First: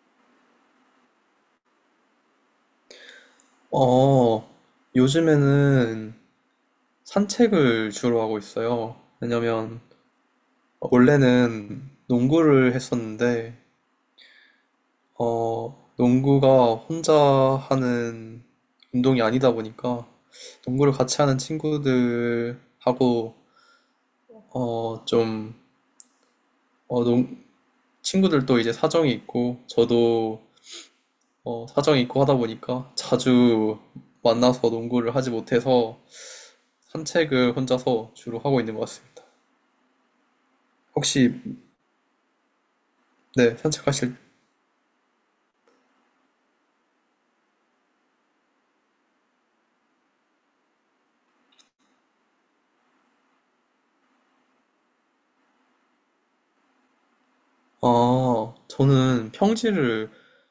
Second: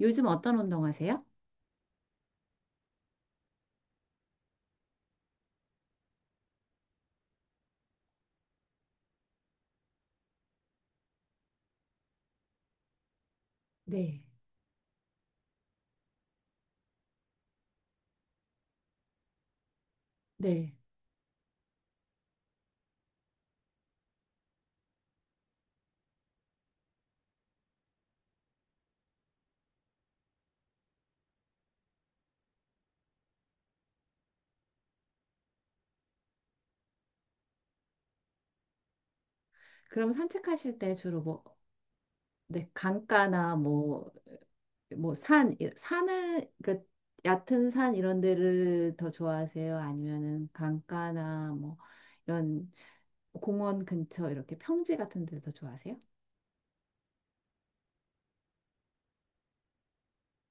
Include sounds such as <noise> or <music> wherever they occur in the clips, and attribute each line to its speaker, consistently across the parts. Speaker 1: 요즘 어떤 운동하세요?
Speaker 2: 어, 요즘에는 산책을 주로 하고 있어요. 왜냐면 원래는 농구를 했었는데
Speaker 1: 네.
Speaker 2: 농구가 혼자 하는 운동이 아니다 보니까
Speaker 1: 네.
Speaker 2: 농구를 같이 하는 친구들하고 어, 좀 어, 농, 친구들도 이제 사정이 있고 저도 사정이 있고 하다 보니까 자주 만나서 농구를 하지 못해서 산책을 혼자서 주로 하고 있는 것 같습니다.
Speaker 1: 그럼 산책하실 때 주로
Speaker 2: 혹시
Speaker 1: 뭐, 네,
Speaker 2: 네
Speaker 1: 강가나 뭐,
Speaker 2: 산책하실
Speaker 1: 뭐 산, 산을, 그, 얕은 산 이런 데를 더 좋아하세요? 아니면은 강가나 뭐, 이런 공원 근처 이렇게 평지 같은 데를 더 좋아하세요?
Speaker 2: 아 저는 평지를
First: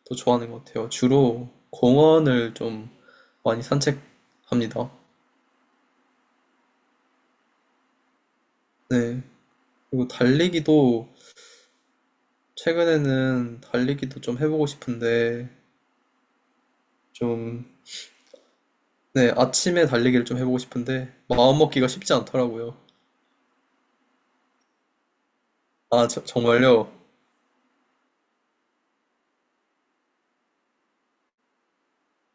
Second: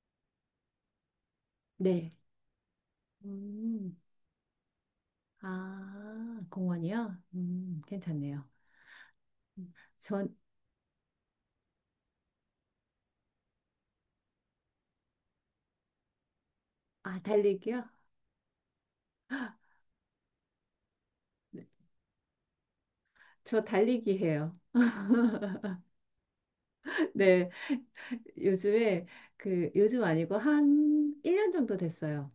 Speaker 2: 더 좋아하는 것 같아요. 주로
Speaker 1: 네.
Speaker 2: 공원을 좀 많이
Speaker 1: 음,
Speaker 2: 산책합니다.
Speaker 1: 아, 공원이요? 괜찮네요.
Speaker 2: 네.
Speaker 1: 음,
Speaker 2: 그리고
Speaker 1: 전,
Speaker 2: 달리기도 최근에는 달리기도 좀 해보고 싶은데
Speaker 1: 아,
Speaker 2: 좀
Speaker 1: 달리기요?
Speaker 2: 네, 아침에 달리기를 좀 해보고 싶은데
Speaker 1: 네,
Speaker 2: 마음먹기가 쉽지 않더라고요.
Speaker 1: 저 달리기 해요.
Speaker 2: 아 저- 정말요?
Speaker 1: <laughs> 네, 요즘에 그 요즘 아니고 한 1년 정도 됐어요.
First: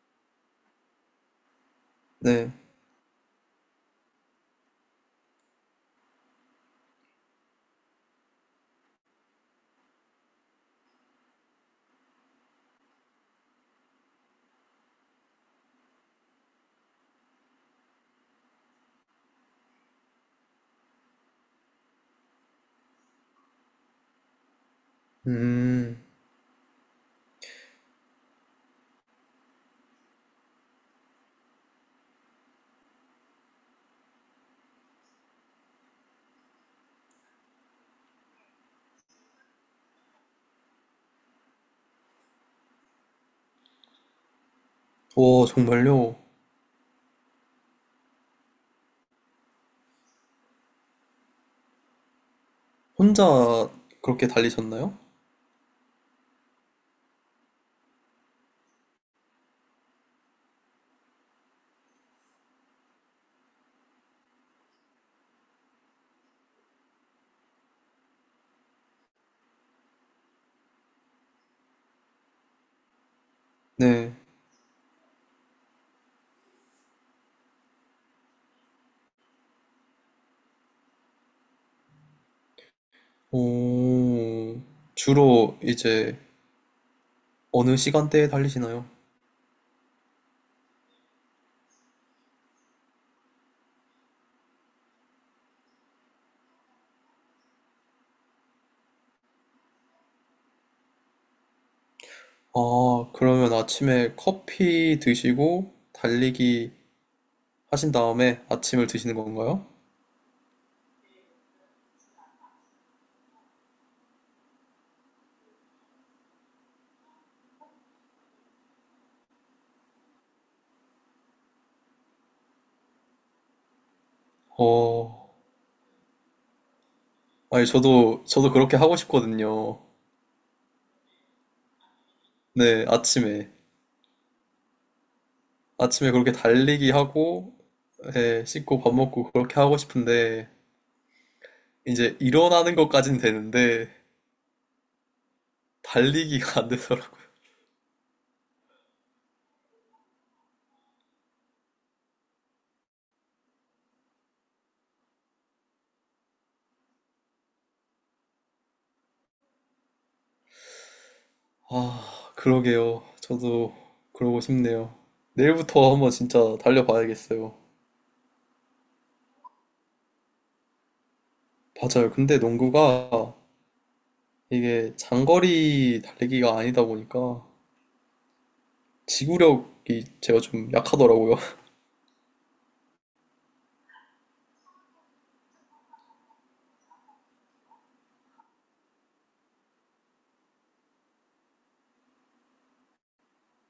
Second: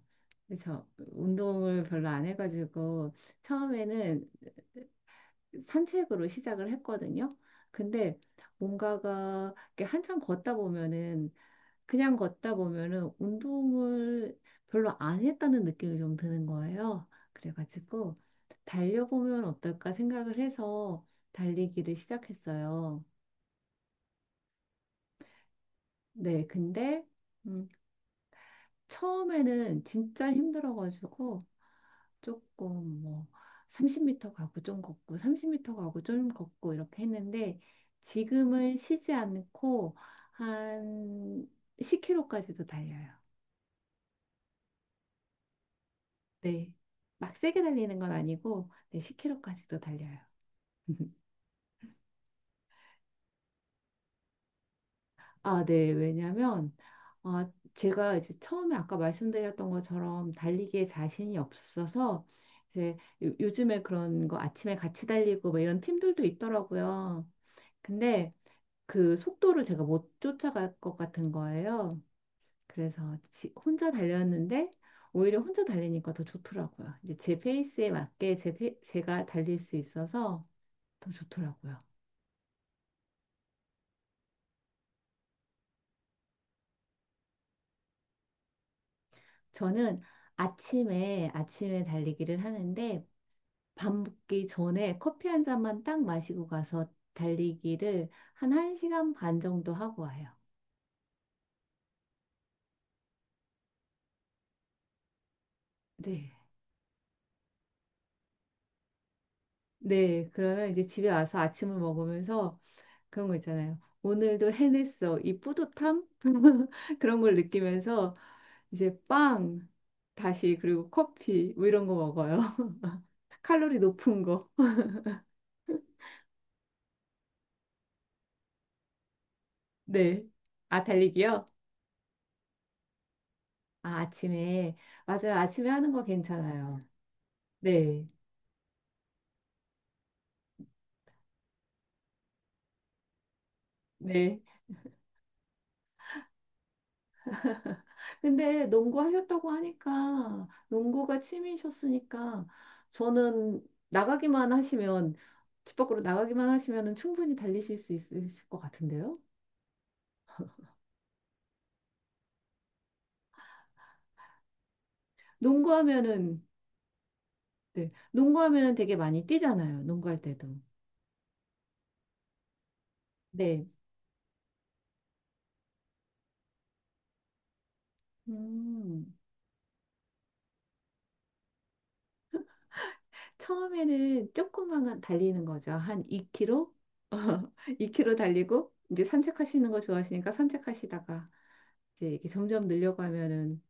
Speaker 1: 저 운동을 별로 안
Speaker 2: 네.
Speaker 1: 해가지고 처음에는 산책으로 시작을 했거든요. 근데 뭔가가 이렇게 한참 걷다 보면은 그냥 걷다 보면은 운동을 별로 안 했다는 느낌이 좀 드는 거예요. 그래가지고 달려보면 어떨까 생각을 해서 달리기를 시작했어요.
Speaker 2: 음.
Speaker 1: 네, 근데 음, 처음에는 진짜 힘들어가지고 조금 뭐 30m 가고 좀 걷고 30m 가고 좀 걷고 이렇게 했는데 지금은 쉬지 않고 한 10km까지도 달려요.
Speaker 2: 오 정말요?
Speaker 1: 네. 막 세게 달리는 건 아니고 네, 10km까지도 달려요. <laughs>
Speaker 2: 혼자 그렇게 달리셨나요?
Speaker 1: 아, 네. 왜냐면, 아, 제가 이제 처음에 아까 말씀드렸던 것처럼 달리기에 자신이 없어서, 이제 요즘에 그런 거 아침에 같이 달리고 뭐 이런 팀들도 있더라고요. 근데 그 속도를 제가 못 쫓아갈 것 같은 거예요. 그래서 혼자
Speaker 2: 네.
Speaker 1: 달렸는데, 오히려 혼자 달리니까 더 좋더라고요. 이제 제 페이스에 맞게 제 페, 제가 달릴 수 있어서 더 좋더라고요.
Speaker 2: 오. 주로 이제 어느 시간대에 달리시나요?
Speaker 1: 저는 아침에, 아침에 달리기를 하는데, 밥 먹기 전에 커피 한 잔만 딱 마시고 가서 달리기를 한 1시간 반 정도 하고 와요.
Speaker 2: 아, 그러면 아침에 커피 드시고
Speaker 1: 네.
Speaker 2: 달리기 하신 다음에 아침을 드시는 건가요?
Speaker 1: 네. 그러면 이제 집에 와서 아침을 먹으면서 그런 거 있잖아요. 오늘도 해냈어. 이 뿌듯함? <laughs> 그런 걸 느끼면서 이제 빵, 다시 그리고 커피 뭐 이런 거 먹어요. <laughs> 칼로리 높은 거.
Speaker 2: 어, 아니, 저도, 저도 그렇게 하고 싶거든요.
Speaker 1: 네. 아, 달리기요?
Speaker 2: 네, 아침에.
Speaker 1: 아, 아침에. 맞아요. 아침에 하는 거
Speaker 2: 아침에 그렇게
Speaker 1: 괜찮아요.
Speaker 2: 달리기 하고,
Speaker 1: 네.
Speaker 2: 예, 씻고 밥 먹고 그렇게 하고 싶은데, 이제 일어나는 것까진 되는데,
Speaker 1: 네.
Speaker 2: 달리기가 안 되더라고요.
Speaker 1: 근데 농구하셨다고 하니까 농구가 취미셨으니까 저는 나가기만 하시면 집 밖으로 나가기만 하시면은 충분히 달리실 수 있을 것 같은데요.
Speaker 2: 아, 그러게요. 저도 그러고 싶네요. 내일부터 한번
Speaker 1: 농구하면은
Speaker 2: 진짜 달려봐야겠어요.
Speaker 1: 네, 농구하면은 되게 많이 뛰잖아요. 농구할 때도.
Speaker 2: 맞아요. 근데 농구가
Speaker 1: 네.
Speaker 2: 이게 장거리 달리기가 아니다 보니까
Speaker 1: 음.
Speaker 2: 지구력이 제가 좀 약하더라고요. <laughs>
Speaker 1: 처음에는 조금만 달리는 거죠. 한 2km? 2km <laughs> 달리고 이제 산책하시는 거 좋아하시니까 산책하시다가 이제 이렇게 점점 늘려가면은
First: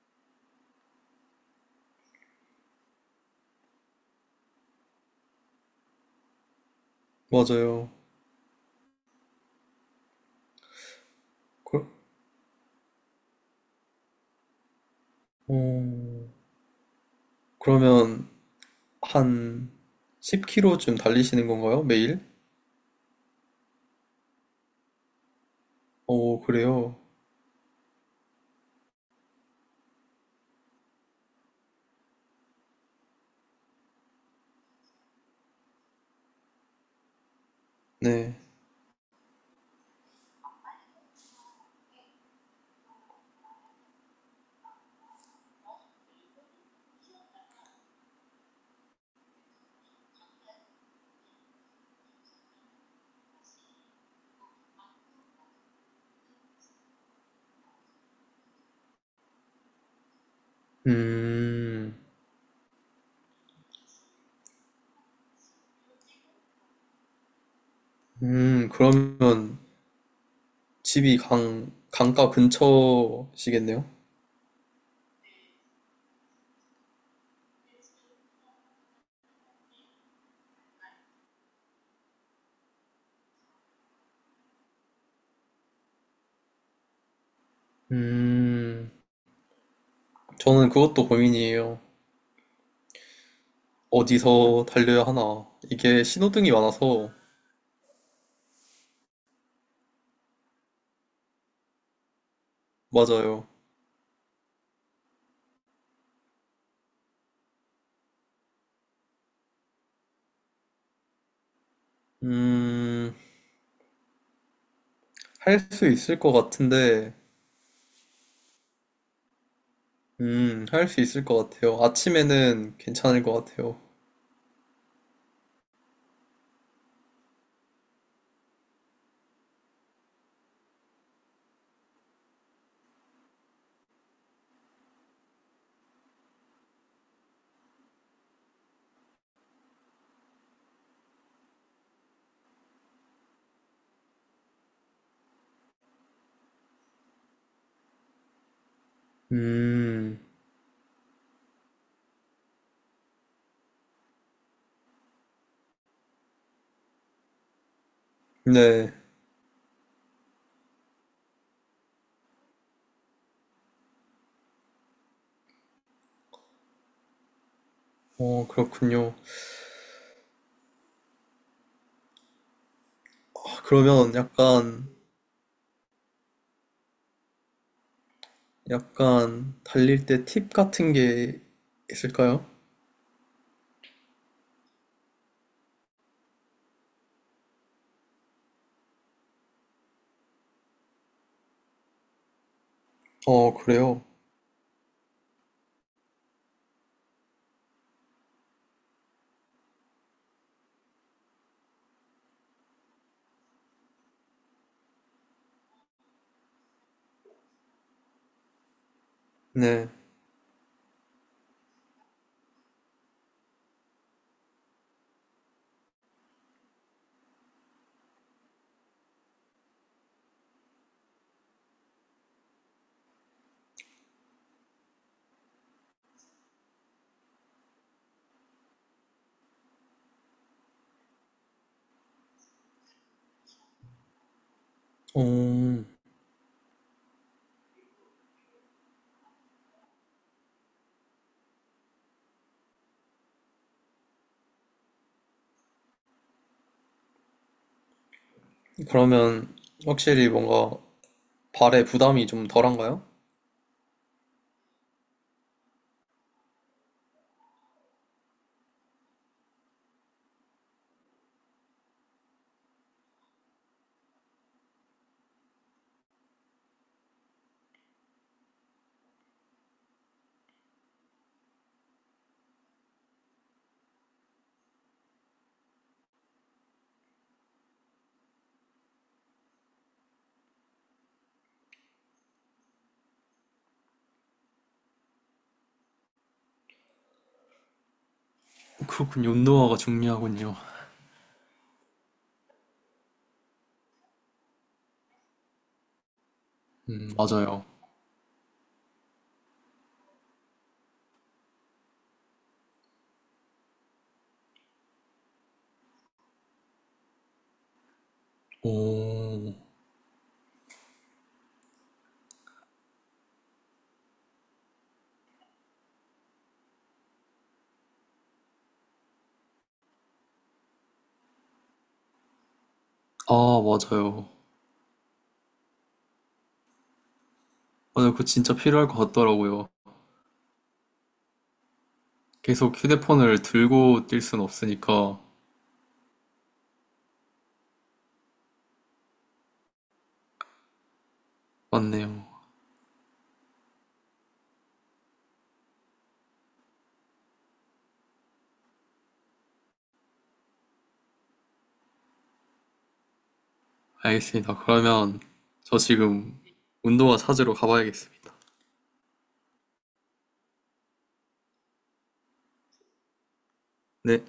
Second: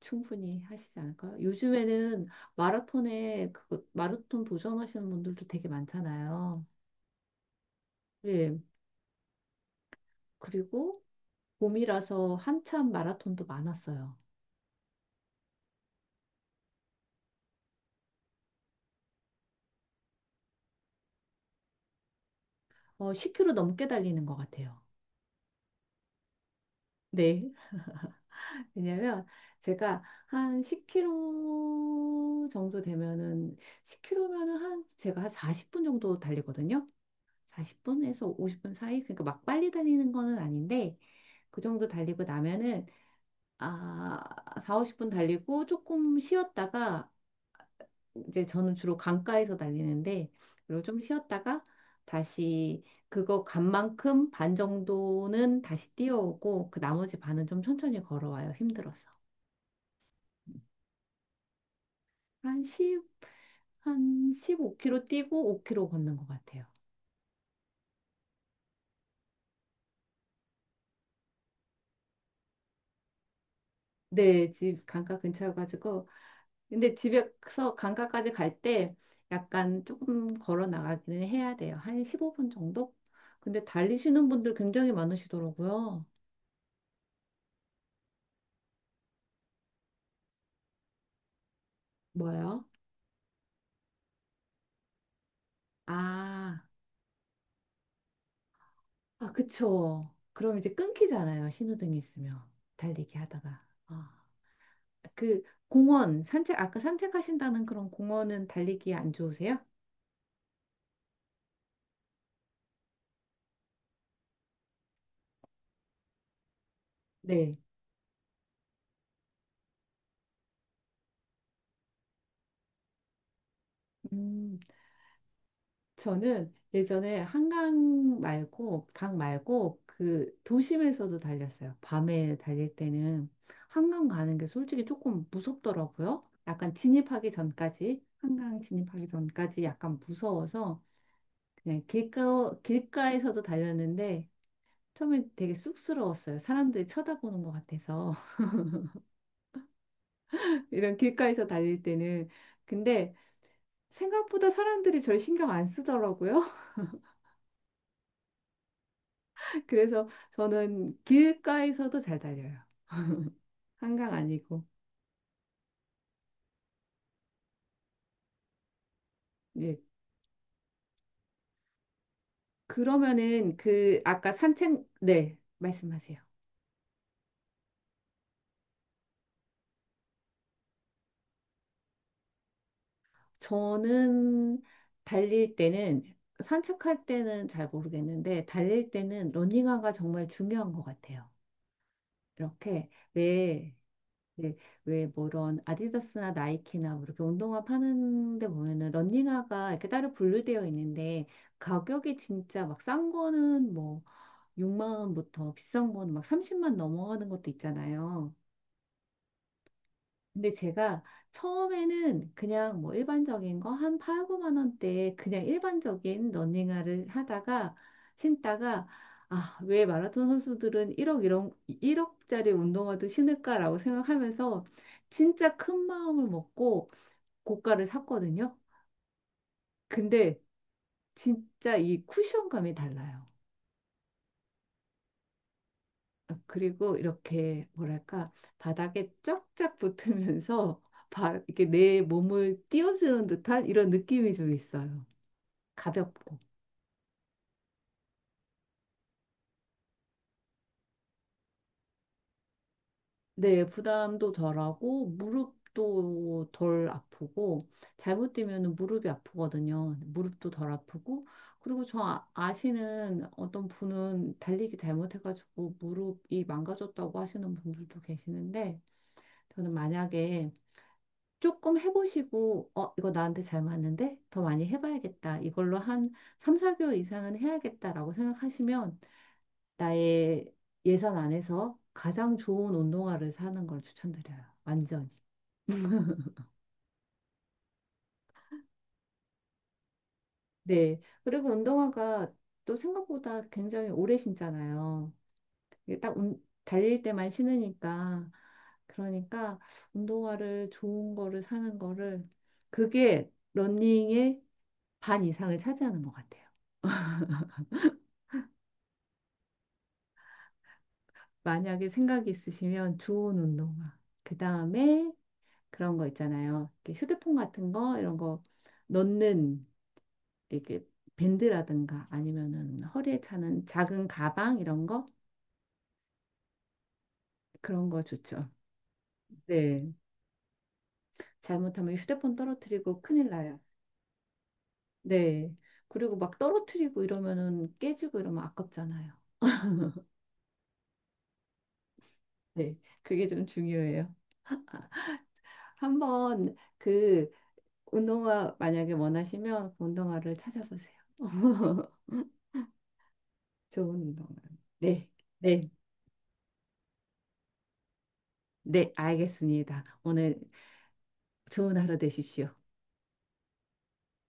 Speaker 1: 충분히 하시지 않을까요? 요즘에는 마라톤에 그거 마라톤 도전하시는 분들도 되게 많잖아요.
Speaker 2: 맞아요.
Speaker 1: 예. 그리고
Speaker 2: 그,
Speaker 1: 봄이라서 한참 마라톤도 많았어요.
Speaker 2: 어, 그러면 한 10km쯤 달리시는 건가요? 매일?
Speaker 1: 어, 10km 넘게 달리는 것 같아요.
Speaker 2: 어, 그래요.
Speaker 1: 네. <laughs> 왜냐면 제가 한 10km 정도 되면은 10km면은 한 제가 한 40분 정도 달리거든요. 40분에서
Speaker 2: 네.
Speaker 1: 50분 사이. 그러니까 막 빨리 달리는 거는 아닌데 그 정도 달리고 나면은 아, 4, 50분 달리고 조금 쉬었다가 이제 저는 주로 강가에서 달리는데 그리고 좀 쉬었다가 다시 그거 간 만큼 반 정도는 다시 뛰어오고 그 나머지 반은 좀 천천히 걸어와요. 힘들어서.
Speaker 2: 음,
Speaker 1: 한1한 15km 뛰고 5km 걷는 것 같아요.
Speaker 2: 그러면 집이 강, 강가 근처시겠네요?
Speaker 1: 네, 집 강가 근처여가지고 근데 집에서 강가까지 갈 때 약간 조금 걸어 나가기는 해야 돼요. 한 15분 정도? 근데 달리시는 분들 굉장히 많으시더라고요.
Speaker 2: 음, 저는 그것도 고민이에요.
Speaker 1: 뭐요?
Speaker 2: 어디서 달려야 하나. 이게 신호등이
Speaker 1: 아,
Speaker 2: 많아서,
Speaker 1: 아, 그쵸. 그럼 이제 끊기잖아요. 신호등이 있으면. 달리기
Speaker 2: 맞아요.
Speaker 1: 하다가. 아, 그 공원, 산책, 아까 산책하신다는 그런 공원은 달리기 안 좋으세요?
Speaker 2: 음, 할 수 있을 것 같은데,
Speaker 1: 네.
Speaker 2: 할 수 있을 것 같아요. 아침에는 괜찮을 것 같아요.
Speaker 1: 음. 저는 예전에 한강 말고, 강 말고, 그 도심에서도 달렸어요. 밤에 달릴 때는 한강 가는 게 솔직히 조금 무섭더라고요. 약간 진입하기 전까지, 한강 진입하기 전까지 약간 무서워서 그냥 길가, 길가에서도 달렸는데 처음엔 되게 쑥스러웠어요. 사람들이 쳐다보는 것 같아서.
Speaker 2: 음,
Speaker 1: <laughs> 이런 길가에서 달릴 때는. 근데 생각보다 사람들이 절 신경 안 쓰더라고요.
Speaker 2: 네.
Speaker 1: <laughs> 그래서 저는 길가에서도 잘 달려요. 한강 아니고.
Speaker 2: 어, 그렇군요.
Speaker 1: 예. 그러면은
Speaker 2: 아,
Speaker 1: 그
Speaker 2: 그러면
Speaker 1: 아까 산책
Speaker 2: 약간,
Speaker 1: 네, 말씀하세요.
Speaker 2: 약간 달릴 때 팁 같은 게 있을까요?
Speaker 1: 저는 달릴 때는 산책할 때는 잘 모르겠는데 달릴 때는 러닝화가 정말 중요한 것 같아요. 이렇게
Speaker 2: 어,
Speaker 1: 왜
Speaker 2: 그래요.
Speaker 1: 왜, 왜뭐 이런 아디다스나 나이키나 뭐 이렇게 운동화 파는 데 보면은 러닝화가 이렇게 따로 분류되어 있는데 가격이 진짜 막 싼 거는 뭐 6만 원부터 비싼 거는 막 30만 넘어가는 것도 있잖아요.
Speaker 2: 네.
Speaker 1: 근데 제가 처음에는 그냥 뭐 일반적인 거 한 8, 9만 원대에 그냥 일반적인 러닝화를 하다가 신다가 아, 왜 마라톤 선수들은 1억 이런 1억짜리 운동화도 신을까라고 생각하면서 진짜 큰 마음을 먹고 고가를 샀거든요. 근데 진짜 이 쿠션감이 달라요.
Speaker 2: 어,
Speaker 1: 어, 그리고 이렇게 뭐랄까 바닥에 쫙쫙 붙으면서 <laughs> 이렇게 내 몸을 띄워주는 듯한 이런 느낌이 좀 있어요. 가볍고.
Speaker 2: 그러면 확실히 뭔가 발에 부담이 좀 덜한가요?
Speaker 1: 네, 부담도 덜하고 무릎도 덜 아프고 잘못 뛰면 무릎이 아프거든요. 무릎도 덜 아프고 그리고 저 아시는 어떤 분은 달리기 잘못해가지고 무릎이 망가졌다고 하시는 분들도 계시는데 저는 만약에 조금 해보시고, 어, 이거 나한테 잘 맞는데? 더 많이 해봐야겠다. 이걸로 한 3, 4개월 이상은 해야겠다라고 생각하시면 나의 예산 안에서 가장 좋은 운동화를 사는 걸 추천드려요. 완전히.
Speaker 2: 그렇군요. 운동화가 중요하군요.
Speaker 1: 네. 그리고 운동화가 또 생각보다 굉장히 오래 신잖아요. 이게 딱 달릴 때만
Speaker 2: 맞아요.
Speaker 1: 신으니까. 그러니까 운동화를 좋은 거를 사는 거를 그게 러닝의 반 이상을 차지하는 것 같아요.
Speaker 2: 오,
Speaker 1: 만약에 생각이 있으시면 좋은 운동화. 그 다음에 그런 거 있잖아요. 이렇게 휴대폰 같은 거, 이런 거 넣는 이렇게 밴드라든가 아니면은 허리에
Speaker 2: 아,
Speaker 1: 차는 작은
Speaker 2: 맞아요.
Speaker 1: 가방 이런 거 그런 거
Speaker 2: 맞아요. 그거
Speaker 1: 좋죠.
Speaker 2: 진짜 필요할 것 같더라고요.
Speaker 1: 네. 잘못하면 휴대폰
Speaker 2: 계속
Speaker 1: 떨어뜨리고 큰일
Speaker 2: 휴대폰을
Speaker 1: 나요.
Speaker 2: 들고 뛸 순 없으니까.
Speaker 1: 네. 그리고 막 떨어뜨리고 이러면은 깨지고 이러면 아깝잖아요.
Speaker 2: 맞네요.
Speaker 1: 네. 그게 좀 중요해요. 한번 그 운동화 만약에 원하시면 그 운동화를 찾아보세요. <laughs> 좋은 운동을.
Speaker 2: 알겠습니다.
Speaker 1: 네,
Speaker 2: 그러면
Speaker 1: 네,
Speaker 2: 저 지금 운동화 찾으러 가봐야겠습니다.
Speaker 1: 네, 알겠습니다. 오늘 좋은 하루 되십시오.
Speaker 2: 네.